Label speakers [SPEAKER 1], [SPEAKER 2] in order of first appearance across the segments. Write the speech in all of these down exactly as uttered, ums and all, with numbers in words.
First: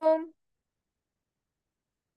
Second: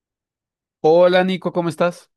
[SPEAKER 1] Bueno.
[SPEAKER 2] Hola Nico, ¿cómo estás?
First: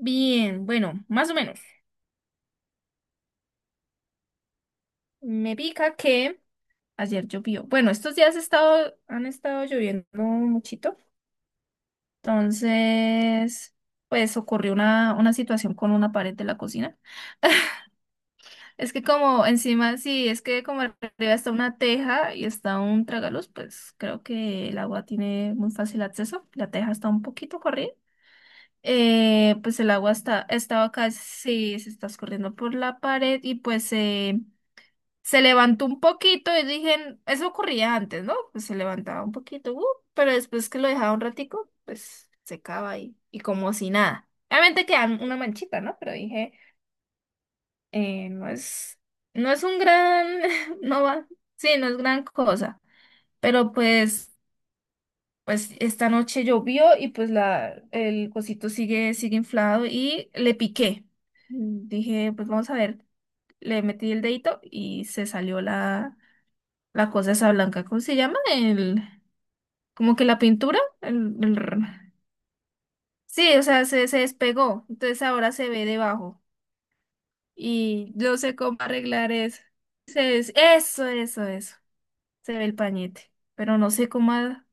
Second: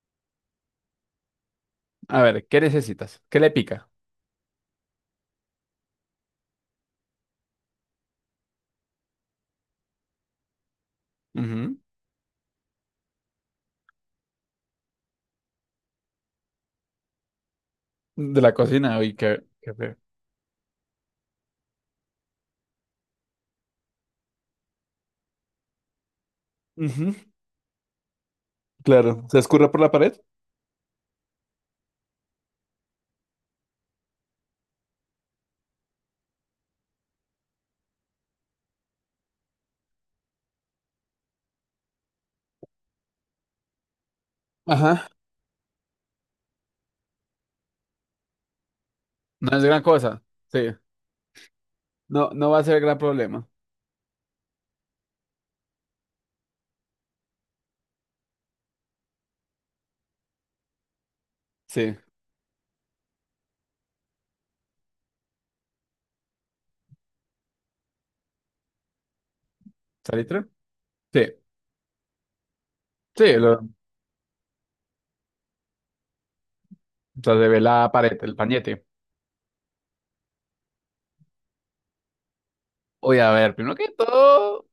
[SPEAKER 1] Bien, bueno, más o menos.
[SPEAKER 2] A ver, ¿qué necesitas? ¿Qué le pica?
[SPEAKER 1] Me pica que ayer llovió. Bueno, estos días ha estado, han estado lloviendo muchito.
[SPEAKER 2] Ujú.
[SPEAKER 1] Entonces, pues ocurrió una, una situación con una pared de la cocina.
[SPEAKER 2] De la
[SPEAKER 1] Es
[SPEAKER 2] cocina,
[SPEAKER 1] que
[SPEAKER 2] uy, qué,
[SPEAKER 1] como
[SPEAKER 2] qué feo.
[SPEAKER 1] encima, sí, es que como arriba está una teja y está un tragaluz, pues creo que el agua tiene muy fácil acceso. La teja está
[SPEAKER 2] Ujú,
[SPEAKER 1] un poquito corrida.
[SPEAKER 2] claro, se
[SPEAKER 1] Eh,
[SPEAKER 2] escurre por
[SPEAKER 1] pues el
[SPEAKER 2] la
[SPEAKER 1] agua
[SPEAKER 2] pared.
[SPEAKER 1] está, estaba casi, se está escurriendo por la pared y pues... eh, Se levantó un poquito y dije, eso ocurría antes, ¿no? Pues se levantaba un poquito, uh, pero después que lo dejaba un ratico, pues secaba ahí y como si nada. Obviamente queda
[SPEAKER 2] Ajá,
[SPEAKER 1] una manchita, ¿no? Pero dije, eh, no es, no
[SPEAKER 2] no
[SPEAKER 1] es
[SPEAKER 2] es
[SPEAKER 1] un
[SPEAKER 2] gran cosa.
[SPEAKER 1] gran,
[SPEAKER 2] Sí,
[SPEAKER 1] no va, sí, no es gran
[SPEAKER 2] no, no va a ser
[SPEAKER 1] cosa.
[SPEAKER 2] gran problema.
[SPEAKER 1] Pero pues, pues esta noche llovió y pues la, el cosito sigue, sigue inflado y le piqué.
[SPEAKER 2] Sí,
[SPEAKER 1] Dije, pues vamos a ver, le metí el dedito y se salió la la cosa esa blanca, ¿cómo se llama? El, como que la
[SPEAKER 2] ¿salitre?
[SPEAKER 1] pintura,
[SPEAKER 2] Sí,
[SPEAKER 1] el, el r-
[SPEAKER 2] sí, lo,
[SPEAKER 1] sí,
[SPEAKER 2] o
[SPEAKER 1] o sea, se, se despegó, entonces ahora se ve debajo
[SPEAKER 2] sea, se ve la
[SPEAKER 1] y
[SPEAKER 2] pared, el
[SPEAKER 1] no sé cómo
[SPEAKER 2] pañete.
[SPEAKER 1] arreglar eso. Se es- eso, eso, eso, se ve el
[SPEAKER 2] Oye, a
[SPEAKER 1] pañete,
[SPEAKER 2] ver, primero
[SPEAKER 1] pero
[SPEAKER 2] que
[SPEAKER 1] no sé cómo... a-
[SPEAKER 2] todo,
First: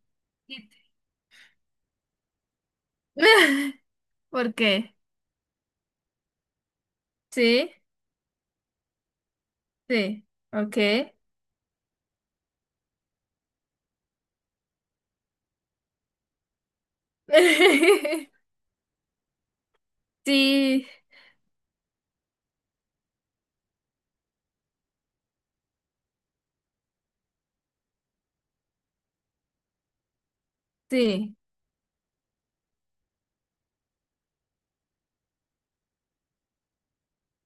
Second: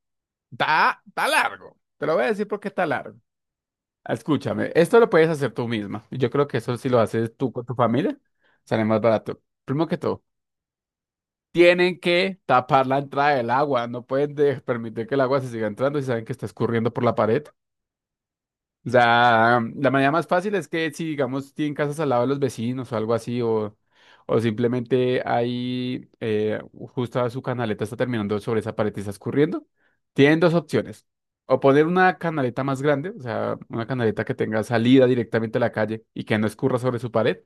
[SPEAKER 2] está, está largo. Te lo voy a decir porque está largo.
[SPEAKER 1] ¿Por
[SPEAKER 2] Escúchame,
[SPEAKER 1] qué?
[SPEAKER 2] esto lo puedes hacer tú misma. Yo creo que eso si lo haces tú con
[SPEAKER 1] Sí,
[SPEAKER 2] tu familia, sale más barato. Primero que todo,
[SPEAKER 1] sí, ok.
[SPEAKER 2] tienen que tapar la entrada del agua, no pueden de- permitir que el agua se siga entrando si saben que está escurriendo por la pared. O sea, la manera más fácil es
[SPEAKER 1] Sí,
[SPEAKER 2] que si, digamos, tienen casas al lado de los vecinos o algo así, o, o simplemente ahí, eh, justo su canaleta está terminando sobre esa pared y está escurriendo, tienen dos opciones.
[SPEAKER 1] sí,
[SPEAKER 2] O poner una canaleta más grande, o sea, una canaleta que tenga salida directamente a la calle y que no escurra sobre su pared.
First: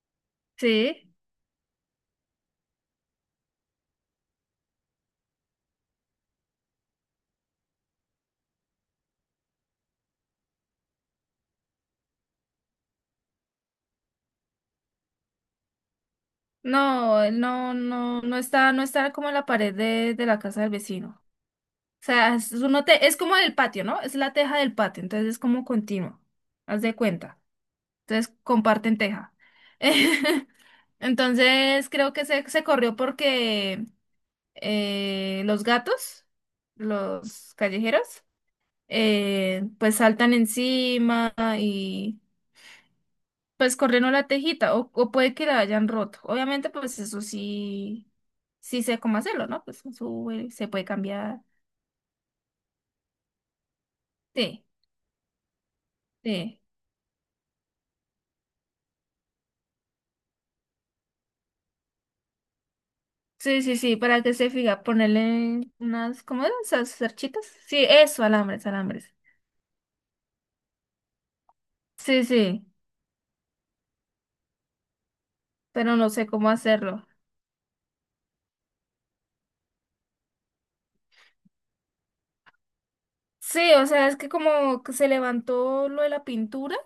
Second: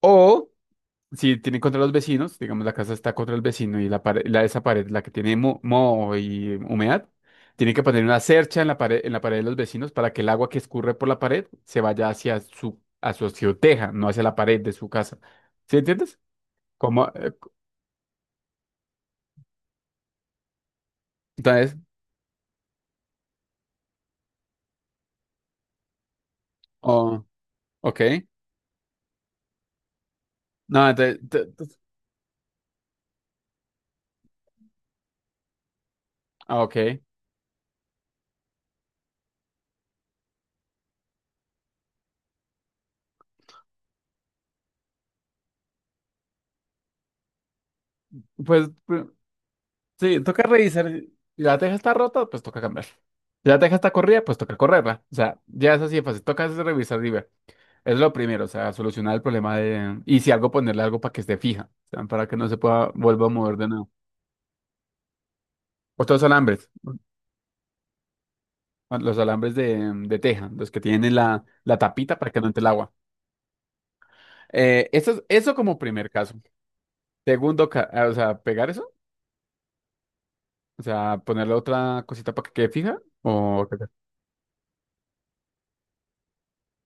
[SPEAKER 2] O
[SPEAKER 1] sí.
[SPEAKER 2] si tiene contra los vecinos, digamos la casa está contra el vecino y la pared, la, esa pared, la que tiene mo- moho y humedad, tiene que poner una cercha en la pared, en la pared de los vecinos para que el agua que escurre por la pared se vaya hacia su, a su azoteja, no hacia la pared de su casa. ¿Sí entiendes? Como,
[SPEAKER 1] No,
[SPEAKER 2] eh,
[SPEAKER 1] no, no, no está, no está como en la pared de, de la casa del vecino.
[SPEAKER 2] entonces,
[SPEAKER 1] Sea, es, uno te- es como el patio, ¿no? Es la teja del patio, entonces es como continuo, haz de
[SPEAKER 2] oh,
[SPEAKER 1] cuenta.
[SPEAKER 2] ok.
[SPEAKER 1] Entonces comparten teja.
[SPEAKER 2] No, entonces, te- te-
[SPEAKER 1] Entonces creo que se, se corrió porque eh, los gatos,
[SPEAKER 2] ah, ok.
[SPEAKER 1] los callejeros, eh, pues saltan encima y pues corrieron la tejita o, o puede que la hayan roto. Obviamente pues eso sí,
[SPEAKER 2] Pues,
[SPEAKER 1] sí sé
[SPEAKER 2] pues,
[SPEAKER 1] cómo hacerlo, ¿no? Pues
[SPEAKER 2] sí, toca
[SPEAKER 1] sube, se puede
[SPEAKER 2] revisar. Si
[SPEAKER 1] cambiar.
[SPEAKER 2] la teja está rota, pues toca cambiar. Si la teja está corrida, pues toca
[SPEAKER 1] Sí,
[SPEAKER 2] correrla. O sea, ya es así de fácil. Toca es
[SPEAKER 1] sí.
[SPEAKER 2] revisar y ver. Es lo primero, o sea, solucionar el problema de... Y si algo, ponerle algo para que esté fija, o sea, para que no se pueda, vuelva a mover
[SPEAKER 1] Sí,
[SPEAKER 2] de
[SPEAKER 1] sí,
[SPEAKER 2] nuevo.
[SPEAKER 1] sí, para que se fija, ponerle
[SPEAKER 2] Otros
[SPEAKER 1] unas, ¿cómo eran?
[SPEAKER 2] alambres,
[SPEAKER 1] ¿Esas cerchitas? Sí, eso, alambres,
[SPEAKER 2] bueno,
[SPEAKER 1] alambres.
[SPEAKER 2] los alambres de, de teja, los que tienen la, la tapita
[SPEAKER 1] Sí,
[SPEAKER 2] para que no entre
[SPEAKER 1] sí,
[SPEAKER 2] el agua. Eh, eso, es- eso como
[SPEAKER 1] pero
[SPEAKER 2] primer
[SPEAKER 1] no sé
[SPEAKER 2] caso.
[SPEAKER 1] cómo hacerlo.
[SPEAKER 2] Segundo, ca- ah, o sea, pegar eso, o sea, ponerle otra cosita para que quede fija. O...
[SPEAKER 1] Sí, o sea, es que como que se levantó lo de la pintura,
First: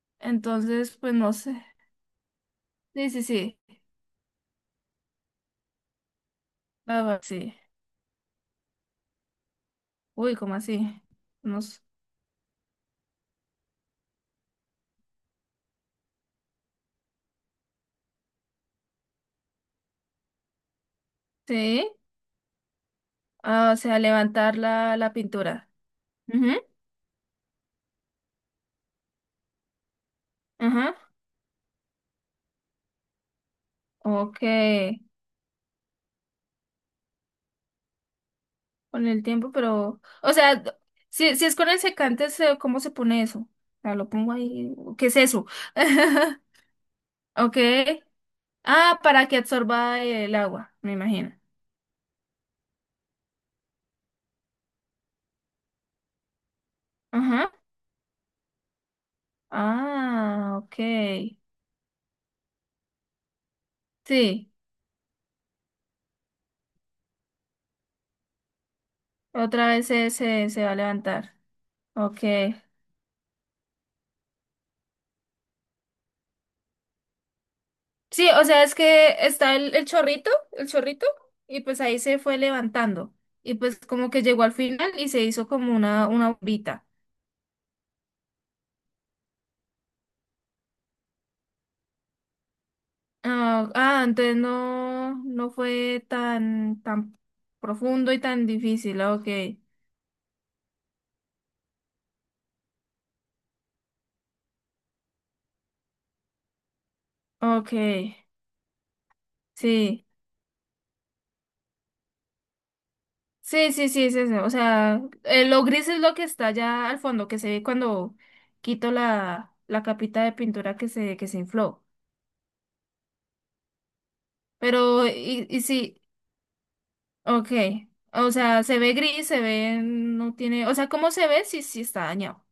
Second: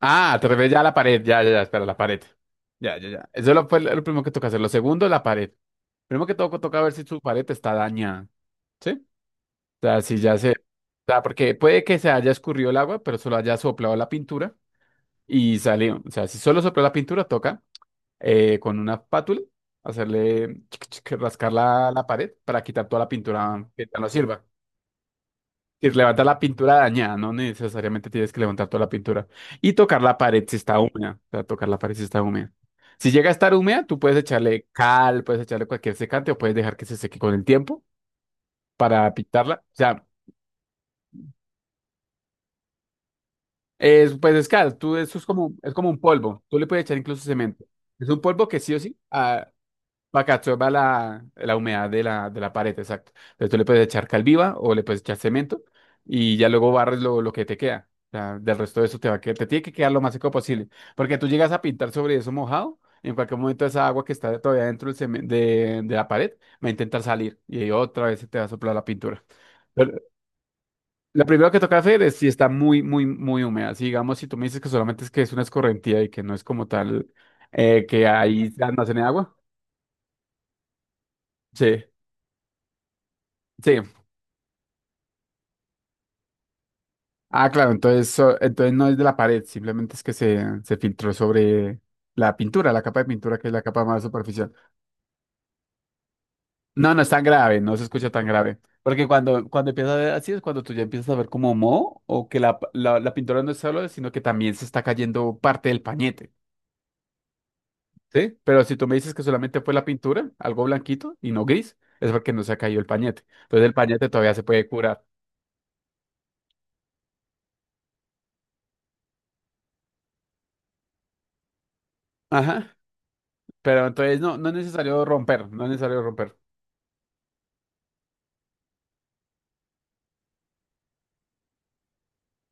[SPEAKER 2] Ah, te refieres ya a la
[SPEAKER 1] entonces, pues
[SPEAKER 2] pared,
[SPEAKER 1] no
[SPEAKER 2] ya, ya, ya,
[SPEAKER 1] sé.
[SPEAKER 2] espera, la pared. Ya, ya,
[SPEAKER 1] Sí, sí,
[SPEAKER 2] ya. Eso
[SPEAKER 1] sí,
[SPEAKER 2] lo- fue lo primero que toca hacer. Lo segundo, la pared. Primero que todo, toca ver
[SPEAKER 1] ah,
[SPEAKER 2] si su
[SPEAKER 1] va,
[SPEAKER 2] pared
[SPEAKER 1] sí.
[SPEAKER 2] está dañada. ¿Sí? Sea, si
[SPEAKER 1] Uy,
[SPEAKER 2] ya se...
[SPEAKER 1] ¿cómo
[SPEAKER 2] O
[SPEAKER 1] así?
[SPEAKER 2] sea, porque
[SPEAKER 1] No sé.
[SPEAKER 2] puede que se haya escurrido el agua, pero solo haya soplado la pintura y salió. O sea, si solo sopló la pintura, toca eh, con una espátula hacerle chic, chic, rascar la,
[SPEAKER 1] Sí,
[SPEAKER 2] la pared para quitar toda la pintura
[SPEAKER 1] ah, o
[SPEAKER 2] que
[SPEAKER 1] sea,
[SPEAKER 2] ya no sirva.
[SPEAKER 1] levantar la, la pintura.
[SPEAKER 2] Y levanta la
[SPEAKER 1] Ujú,
[SPEAKER 2] pintura dañada, no necesariamente tienes que levantar toda la pintura. Y tocar la pared si está
[SPEAKER 1] ajá,
[SPEAKER 2] húmeda. O sea, tocar la pared si está húmeda. Si llega a estar húmeda, tú puedes
[SPEAKER 1] ok.
[SPEAKER 2] echarle cal, puedes echarle cualquier secante o puedes dejar que se seque con el tiempo
[SPEAKER 1] Con
[SPEAKER 2] para
[SPEAKER 1] el tiempo,
[SPEAKER 2] pintarla. O
[SPEAKER 1] pero,
[SPEAKER 2] sea,
[SPEAKER 1] o sea, si, si es con el secante, se- ¿cómo se pone eso? O sea, lo
[SPEAKER 2] es,
[SPEAKER 1] pongo
[SPEAKER 2] pues es claro,
[SPEAKER 1] ahí,
[SPEAKER 2] tú,
[SPEAKER 1] ¿qué es
[SPEAKER 2] eso es
[SPEAKER 1] eso?
[SPEAKER 2] como, es como un polvo. Tú le puedes echar incluso
[SPEAKER 1] Ok.
[SPEAKER 2] cemento. Es un polvo que sí o sí
[SPEAKER 1] Ah, para que
[SPEAKER 2] ah,
[SPEAKER 1] absorba
[SPEAKER 2] para que
[SPEAKER 1] el
[SPEAKER 2] absorba
[SPEAKER 1] agua, me
[SPEAKER 2] la,
[SPEAKER 1] imagino.
[SPEAKER 2] la humedad de la, de la pared, exacto. Entonces tú le puedes echar cal viva o le puedes echar cemento y ya luego barres lo, lo que
[SPEAKER 1] Ajá.
[SPEAKER 2] te queda. O sea, del resto de eso te va a quedar, te tiene que quedar lo más seco
[SPEAKER 1] Ah,
[SPEAKER 2] posible.
[SPEAKER 1] ok.
[SPEAKER 2] Porque tú llegas a pintar sobre eso mojado, en cualquier momento esa agua que está
[SPEAKER 1] Sí,
[SPEAKER 2] todavía dentro del cemen- de, de la pared va a intentar salir y ahí otra vez se te va a soplar la pintura.
[SPEAKER 1] otra vez se, se, se va a
[SPEAKER 2] Lo
[SPEAKER 1] levantar.
[SPEAKER 2] primero que toca hacer es
[SPEAKER 1] Ok.
[SPEAKER 2] si está muy, muy, muy húmeda. Si digamos, si tú me dices que solamente es que es una escorrentía y que no es como tal eh, que
[SPEAKER 1] Sí, o
[SPEAKER 2] ahí se
[SPEAKER 1] sea, es
[SPEAKER 2] almacene
[SPEAKER 1] que
[SPEAKER 2] agua.
[SPEAKER 1] está el, el chorrito, el chorrito, y pues
[SPEAKER 2] Sí,
[SPEAKER 1] ahí se fue levantando. Y pues
[SPEAKER 2] sí.
[SPEAKER 1] como que llegó al final y se hizo como una, una bombita.
[SPEAKER 2] Ah, claro, entonces, so- entonces no es de la pared, simplemente es que se, se filtró sobre la pintura, la capa de pintura, que es la
[SPEAKER 1] Ah,
[SPEAKER 2] capa más
[SPEAKER 1] ah, entonces
[SPEAKER 2] superficial.
[SPEAKER 1] no, no fue tan,
[SPEAKER 2] No, no es
[SPEAKER 1] tan
[SPEAKER 2] tan grave, no se escucha
[SPEAKER 1] profundo y
[SPEAKER 2] tan
[SPEAKER 1] tan
[SPEAKER 2] grave.
[SPEAKER 1] difícil.
[SPEAKER 2] Porque
[SPEAKER 1] Ok,
[SPEAKER 2] cuando, cuando empiezas a ver así es cuando tú ya empiezas a ver como moho o que la, la, la pintura no es solo, sino que también se está cayendo parte del pañete.
[SPEAKER 1] ok,
[SPEAKER 2] ¿Sí? Pero si tú me dices que solamente fue la
[SPEAKER 1] sí,
[SPEAKER 2] pintura, algo blanquito y no gris, es porque no se ha caído el pañete. Entonces
[SPEAKER 1] sí,
[SPEAKER 2] el
[SPEAKER 1] sí, sí,
[SPEAKER 2] pañete
[SPEAKER 1] es
[SPEAKER 2] todavía
[SPEAKER 1] ese.
[SPEAKER 2] se
[SPEAKER 1] O
[SPEAKER 2] puede
[SPEAKER 1] sea,
[SPEAKER 2] curar.
[SPEAKER 1] eh, lo gris es lo que está allá al fondo, que se ve cuando quito la, la capita de pintura que se, que se infló.
[SPEAKER 2] Ajá, pero entonces no, no es necesario
[SPEAKER 1] Pero, y,
[SPEAKER 2] romper,
[SPEAKER 1] y
[SPEAKER 2] no es necesario
[SPEAKER 1] sí,
[SPEAKER 2] romper.
[SPEAKER 1] ok. O sea, se ve gris, se ve, no tiene, o sea, ¿cómo se ve? Sí, sí está dañado.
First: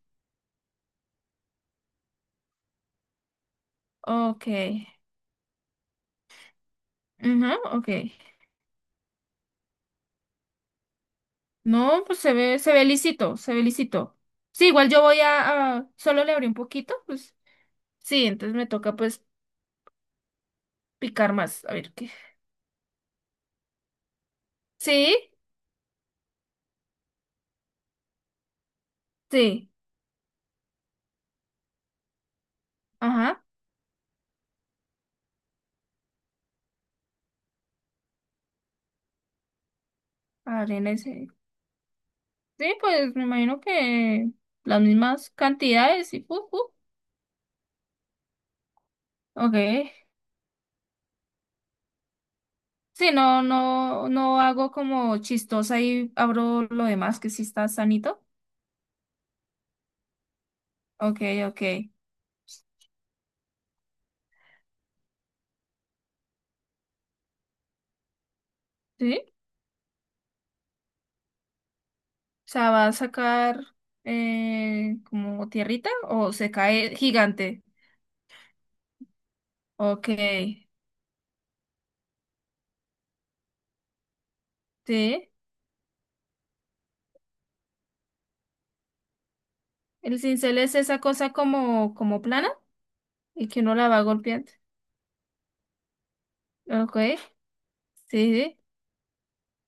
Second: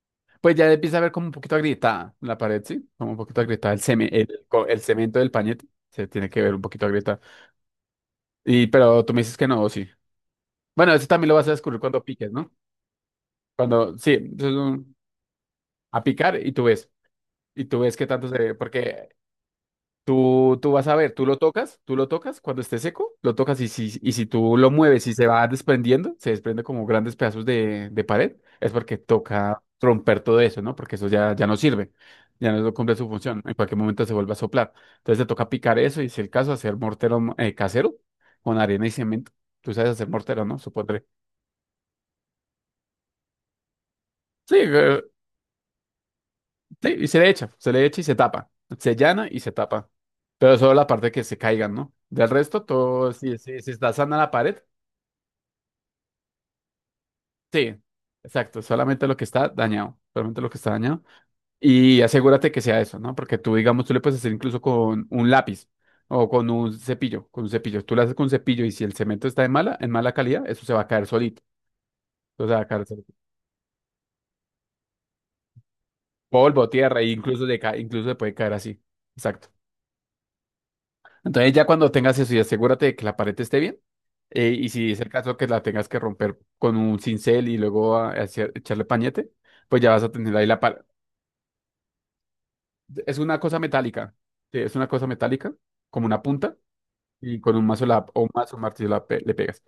[SPEAKER 2] Pues ya empieza a ver como un poquito agrietada la pared, ¿sí? Como un poquito agrietada el, ceme- el,
[SPEAKER 1] Ok,
[SPEAKER 2] co- el cemento del pañete. Se tiene que ver un poquito agrietada.
[SPEAKER 1] ajá, ok.
[SPEAKER 2] Y, pero tú me dices que no, sí. Bueno, eso también lo vas a descubrir cuando
[SPEAKER 1] No, pues
[SPEAKER 2] piques,
[SPEAKER 1] se
[SPEAKER 2] ¿no?
[SPEAKER 1] ve, se ve lisito, se ve
[SPEAKER 2] Cuando, sí,
[SPEAKER 1] lisito.
[SPEAKER 2] eso es
[SPEAKER 1] Sí, igual
[SPEAKER 2] un-
[SPEAKER 1] yo voy a, a-
[SPEAKER 2] a
[SPEAKER 1] solo le
[SPEAKER 2] picar
[SPEAKER 1] abrí
[SPEAKER 2] y
[SPEAKER 1] un
[SPEAKER 2] tú ves.
[SPEAKER 1] poquito, pues
[SPEAKER 2] Y tú ves qué
[SPEAKER 1] sí,
[SPEAKER 2] tanto se ve.
[SPEAKER 1] entonces me toca
[SPEAKER 2] Porque
[SPEAKER 1] pues
[SPEAKER 2] Tú, tú vas a ver, tú
[SPEAKER 1] picar
[SPEAKER 2] lo
[SPEAKER 1] más, a
[SPEAKER 2] tocas,
[SPEAKER 1] ver
[SPEAKER 2] tú lo
[SPEAKER 1] qué.
[SPEAKER 2] tocas cuando esté seco, lo tocas y si, y si tú lo mueves y
[SPEAKER 1] Sí,
[SPEAKER 2] se va desprendiendo, se desprende como grandes pedazos de, de pared, es porque toca
[SPEAKER 1] sí,
[SPEAKER 2] romper todo eso, ¿no? Porque eso ya, ya no sirve, ya no cumple su función,
[SPEAKER 1] ajá,
[SPEAKER 2] en cualquier momento se vuelve a soplar. Entonces te toca picar eso y si el caso, hacer mortero eh, casero con arena y cemento. Tú sabes hacer mortero, ¿no?
[SPEAKER 1] arena
[SPEAKER 2] Supondré.
[SPEAKER 1] ese. Sí, pues me imagino que
[SPEAKER 2] Sí,
[SPEAKER 1] las
[SPEAKER 2] eh,
[SPEAKER 1] mismas cantidades y pu, pu.
[SPEAKER 2] sí, y se le echa, se le echa y se tapa, se llana y se tapa.
[SPEAKER 1] Ok.
[SPEAKER 2] Pero solo la parte que se caigan, ¿no? Del resto,
[SPEAKER 1] Sí,
[SPEAKER 2] todo, si,
[SPEAKER 1] no,
[SPEAKER 2] si, si está
[SPEAKER 1] no,
[SPEAKER 2] sana la
[SPEAKER 1] no
[SPEAKER 2] pared,
[SPEAKER 1] hago como chistosa y abro lo demás que sí está
[SPEAKER 2] sí,
[SPEAKER 1] sanito.
[SPEAKER 2] exacto, solamente lo que está dañado, solamente lo que está dañado.
[SPEAKER 1] Ok, ok.
[SPEAKER 2] Y asegúrate que sea eso, ¿no? Porque tú, digamos, tú le puedes hacer incluso con un lápiz o con un cepillo, con un cepillo. Tú lo haces con un cepillo y si el
[SPEAKER 1] Sí,
[SPEAKER 2] cemento
[SPEAKER 1] o
[SPEAKER 2] está en mala, en mala calidad, eso se va a caer solito. Eso se va a
[SPEAKER 1] sea,
[SPEAKER 2] caer
[SPEAKER 1] va a
[SPEAKER 2] solito.
[SPEAKER 1] sacar eh, como tierrita o se
[SPEAKER 2] Polvo,
[SPEAKER 1] cae
[SPEAKER 2] tierra, e incluso, le
[SPEAKER 1] gigante.
[SPEAKER 2] ca- incluso le puede caer así. Exacto.
[SPEAKER 1] Ok,
[SPEAKER 2] Entonces ya cuando tengas eso y asegúrate de que la pared esté bien, eh, y si es el
[SPEAKER 1] sí.
[SPEAKER 2] caso que la tengas que romper con un cincel y luego a- hacer- echarle pañete, pues ya vas a
[SPEAKER 1] El
[SPEAKER 2] tener ahí
[SPEAKER 1] cincel
[SPEAKER 2] la,
[SPEAKER 1] es
[SPEAKER 2] pa-
[SPEAKER 1] esa cosa como, como plana
[SPEAKER 2] Es una
[SPEAKER 1] y
[SPEAKER 2] cosa
[SPEAKER 1] que uno la va
[SPEAKER 2] metálica.
[SPEAKER 1] golpeando.
[SPEAKER 2] Sí, es una cosa metálica, como una punta,
[SPEAKER 1] Ok,
[SPEAKER 2] y con un mazo la- o un
[SPEAKER 1] sí,
[SPEAKER 2] mazo,
[SPEAKER 1] sí.
[SPEAKER 2] un martillo la pe- le pegas.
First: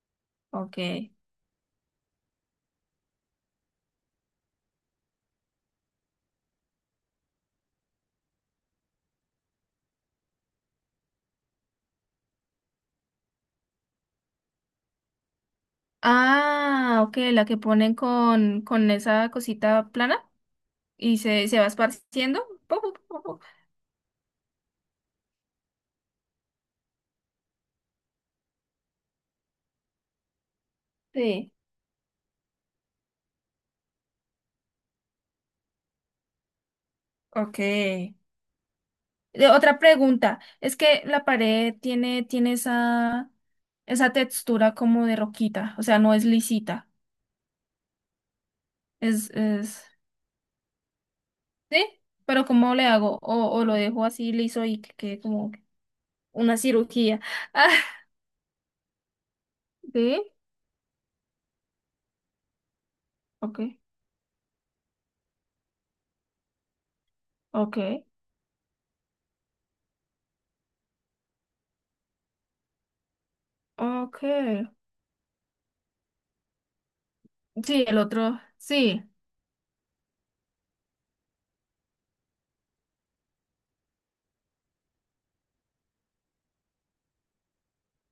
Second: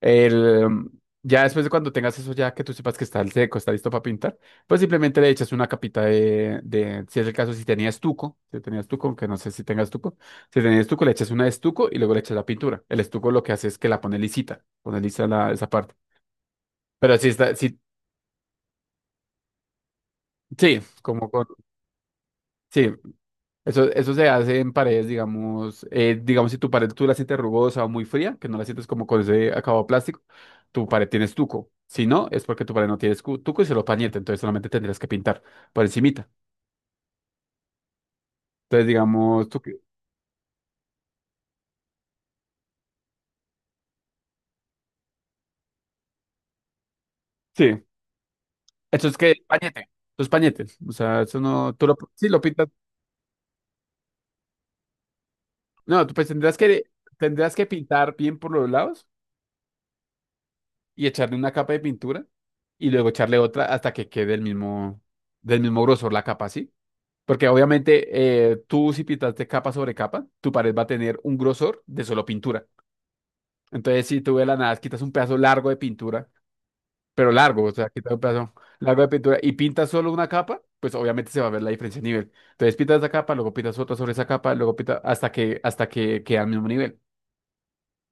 [SPEAKER 2] El,
[SPEAKER 1] Ok.
[SPEAKER 2] mm, ya después de cuando tengas eso, ya que tú sepas que está el seco, está listo para pintar, pues simplemente le echas una capita de, de, si es el caso, si tenías estuco, si tenías estuco, aunque no sé si tengas estuco, si tenías estuco, le echas una de estuco y luego le echas la pintura. El estuco lo que hace es que la pone lisita, pone lisa la- esa parte.
[SPEAKER 1] Ah, ok,
[SPEAKER 2] Pero si
[SPEAKER 1] la
[SPEAKER 2] está,
[SPEAKER 1] que
[SPEAKER 2] si,
[SPEAKER 1] ponen con, con esa cosita plana
[SPEAKER 2] sí,
[SPEAKER 1] y
[SPEAKER 2] como con,
[SPEAKER 1] se, se va esparciendo. Pu,
[SPEAKER 2] sí,
[SPEAKER 1] pu, pu, pu, pu.
[SPEAKER 2] Eso, eso se hace en paredes, digamos, eh, digamos si tu pared tú la sientes rugosa o muy fría, que no la sientes como con ese acabado plástico, tu pared tiene
[SPEAKER 1] Sí,
[SPEAKER 2] estuco. Si no, es porque tu pared no tiene escu- estuco y se lo pañete, entonces solamente tendrías que pintar por encimita.
[SPEAKER 1] ok. Eh,
[SPEAKER 2] Entonces, digamos, tú que-
[SPEAKER 1] otra pregunta, es que la pared tiene, tiene esa, esa textura como de roquita, o sea, no es lisita,
[SPEAKER 2] Sí, eso es
[SPEAKER 1] es,
[SPEAKER 2] que pañete,
[SPEAKER 1] es...
[SPEAKER 2] eso es pañete, o sea, eso no,
[SPEAKER 1] Sí,
[SPEAKER 2] tú lo, sí lo
[SPEAKER 1] pero
[SPEAKER 2] pintas,
[SPEAKER 1] ¿cómo le hago? O, o lo dejo así liso y que quede como
[SPEAKER 2] no, tú pues
[SPEAKER 1] una
[SPEAKER 2] tendrás que,
[SPEAKER 1] cirugía.
[SPEAKER 2] tendrás que
[SPEAKER 1] Ah,
[SPEAKER 2] pintar bien por los lados
[SPEAKER 1] sí,
[SPEAKER 2] y echarle una capa de pintura y luego echarle
[SPEAKER 1] ok,
[SPEAKER 2] otra hasta que quede el mismo, del mismo grosor la capa, ¿sí? Porque
[SPEAKER 1] ok,
[SPEAKER 2] obviamente eh, tú si pintaste capa sobre capa, tu pared va a tener un grosor de solo pintura. Entonces si
[SPEAKER 1] ok.
[SPEAKER 2] tú de la nada quitas un pedazo largo de pintura, pero largo, o
[SPEAKER 1] Sí,
[SPEAKER 2] sea,
[SPEAKER 1] el
[SPEAKER 2] quitas un
[SPEAKER 1] otro,
[SPEAKER 2] pedazo largo de
[SPEAKER 1] sí,
[SPEAKER 2] pintura y pintas solo una capa, pues obviamente se va a ver la diferencia de nivel. Entonces pintas esa capa, luego pintas otra sobre esa capa, luego pintas hasta que, hasta que queda al mismo nivel.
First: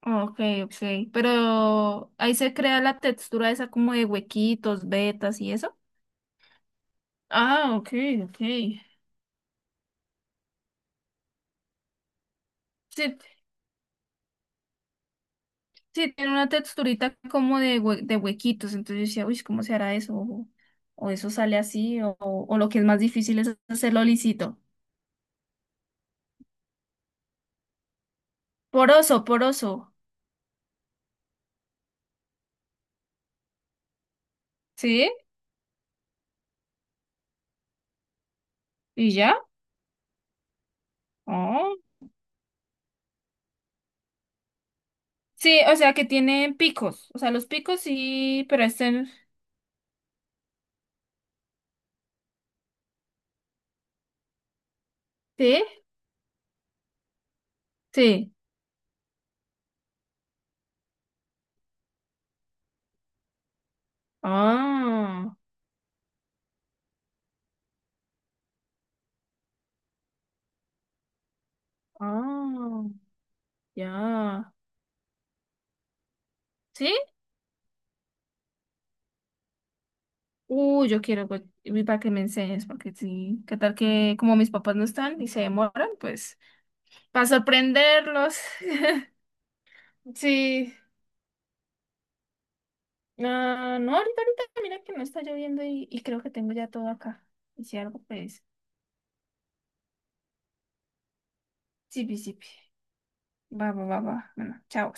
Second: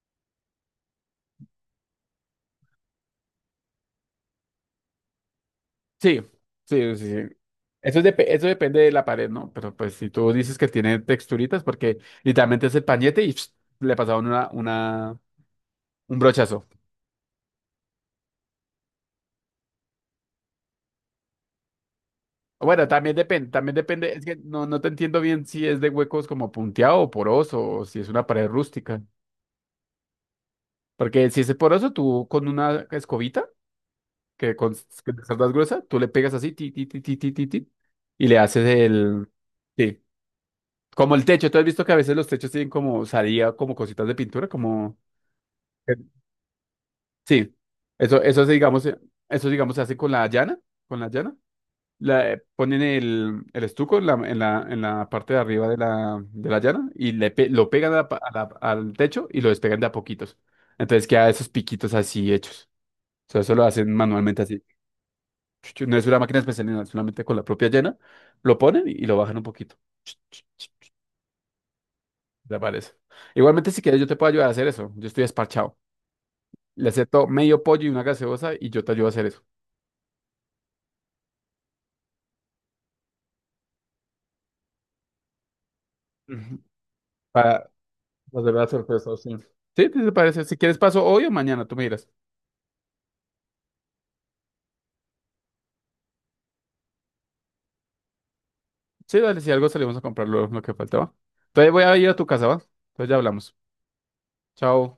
[SPEAKER 1] ok, ok. Pero ahí se crea la textura esa como de huequitos, vetas y eso.
[SPEAKER 2] Sí, sí, sí, sí.
[SPEAKER 1] Ah, ok,
[SPEAKER 2] Eso, es depe-
[SPEAKER 1] ok.
[SPEAKER 2] eso depende de la pared, ¿no? Pero pues si tú dices que tiene texturitas, porque literalmente es el
[SPEAKER 1] Sí,
[SPEAKER 2] pañete y le pasaron una, una,
[SPEAKER 1] sí,
[SPEAKER 2] un
[SPEAKER 1] tiene una
[SPEAKER 2] brochazo.
[SPEAKER 1] texturita como de, hue- de huequitos. Entonces yo decía, uy, ¿cómo se hará eso? O, o eso sale así, o, o lo que es
[SPEAKER 2] Bueno,
[SPEAKER 1] más
[SPEAKER 2] también
[SPEAKER 1] difícil
[SPEAKER 2] depende,
[SPEAKER 1] es
[SPEAKER 2] también
[SPEAKER 1] hacerlo
[SPEAKER 2] depende, es que
[SPEAKER 1] lisito.
[SPEAKER 2] no, no te entiendo bien si es de huecos como punteado o poroso, o si es una pared rústica.
[SPEAKER 1] Poroso, poroso.
[SPEAKER 2] Porque si es poroso, tú con una escobita, que con
[SPEAKER 1] Sí,
[SPEAKER 2] que te cerdas gruesa, tú le pegas así, ti, ti, ti, ti, ti, ti, ti, y le haces
[SPEAKER 1] y
[SPEAKER 2] el,
[SPEAKER 1] ya.
[SPEAKER 2] sí, como el techo. ¿Tú has
[SPEAKER 1] Oh.
[SPEAKER 2] visto que a veces los techos tienen como salida, como cositas de pintura, como,
[SPEAKER 1] Sí, o sea que tienen picos. O sea, los
[SPEAKER 2] sí,
[SPEAKER 1] picos
[SPEAKER 2] eso, eso
[SPEAKER 1] sí,
[SPEAKER 2] se,
[SPEAKER 1] pero
[SPEAKER 2] digamos, eh,
[SPEAKER 1] este.
[SPEAKER 2] eso digamos se hace con la llana, con la llana. La, eh, ponen el, el estuco en la, en la, en la parte de
[SPEAKER 1] Sí,
[SPEAKER 2] arriba de la, de la llana y le pe- lo pegan a la pa- a
[SPEAKER 1] sí.
[SPEAKER 2] la- al techo y lo despegan de a poquitos. Entonces queda esos piquitos así hechos. O sea, eso lo hacen manualmente así.
[SPEAKER 1] Ah,
[SPEAKER 2] Ch- ch- No es una máquina especial, no, solamente con la propia llana lo ponen y lo bajan un poquito. Ch- ch- ch-
[SPEAKER 1] ah,
[SPEAKER 2] Desaparece. Igualmente, si quieres, yo te puedo ayudar a
[SPEAKER 1] ya.
[SPEAKER 2] hacer eso. Yo estoy esparchado. Le
[SPEAKER 1] ¿Sí?
[SPEAKER 2] acepto medio pollo y una gaseosa y yo te ayudo a hacer eso.
[SPEAKER 1] Uy, yo quiero pues, y para que me enseñes, porque sí. ¿Qué tal que como mis papás no están y se demoran? Pues
[SPEAKER 2] Ujú.
[SPEAKER 1] para
[SPEAKER 2] Para
[SPEAKER 1] sorprenderlos.
[SPEAKER 2] volver a sorpresas sí. Sí, ¿te parece? Si
[SPEAKER 1] Sí.
[SPEAKER 2] quieres, paso hoy o mañana, tú me dirás.
[SPEAKER 1] Ah, no, ahorita, ahorita, mira que no está lloviendo y, y creo que tengo ya todo acá. Y si algo, pues,
[SPEAKER 2] Sí, dale, si algo salimos a comprar lo, lo que faltaba. Entonces voy a
[SPEAKER 1] sí,
[SPEAKER 2] ir a
[SPEAKER 1] sí,
[SPEAKER 2] tu
[SPEAKER 1] sí.
[SPEAKER 2] casa, ¿va? Entonces ya hablamos.
[SPEAKER 1] Va, va, va, va. Bueno, chao.
[SPEAKER 2] Chao.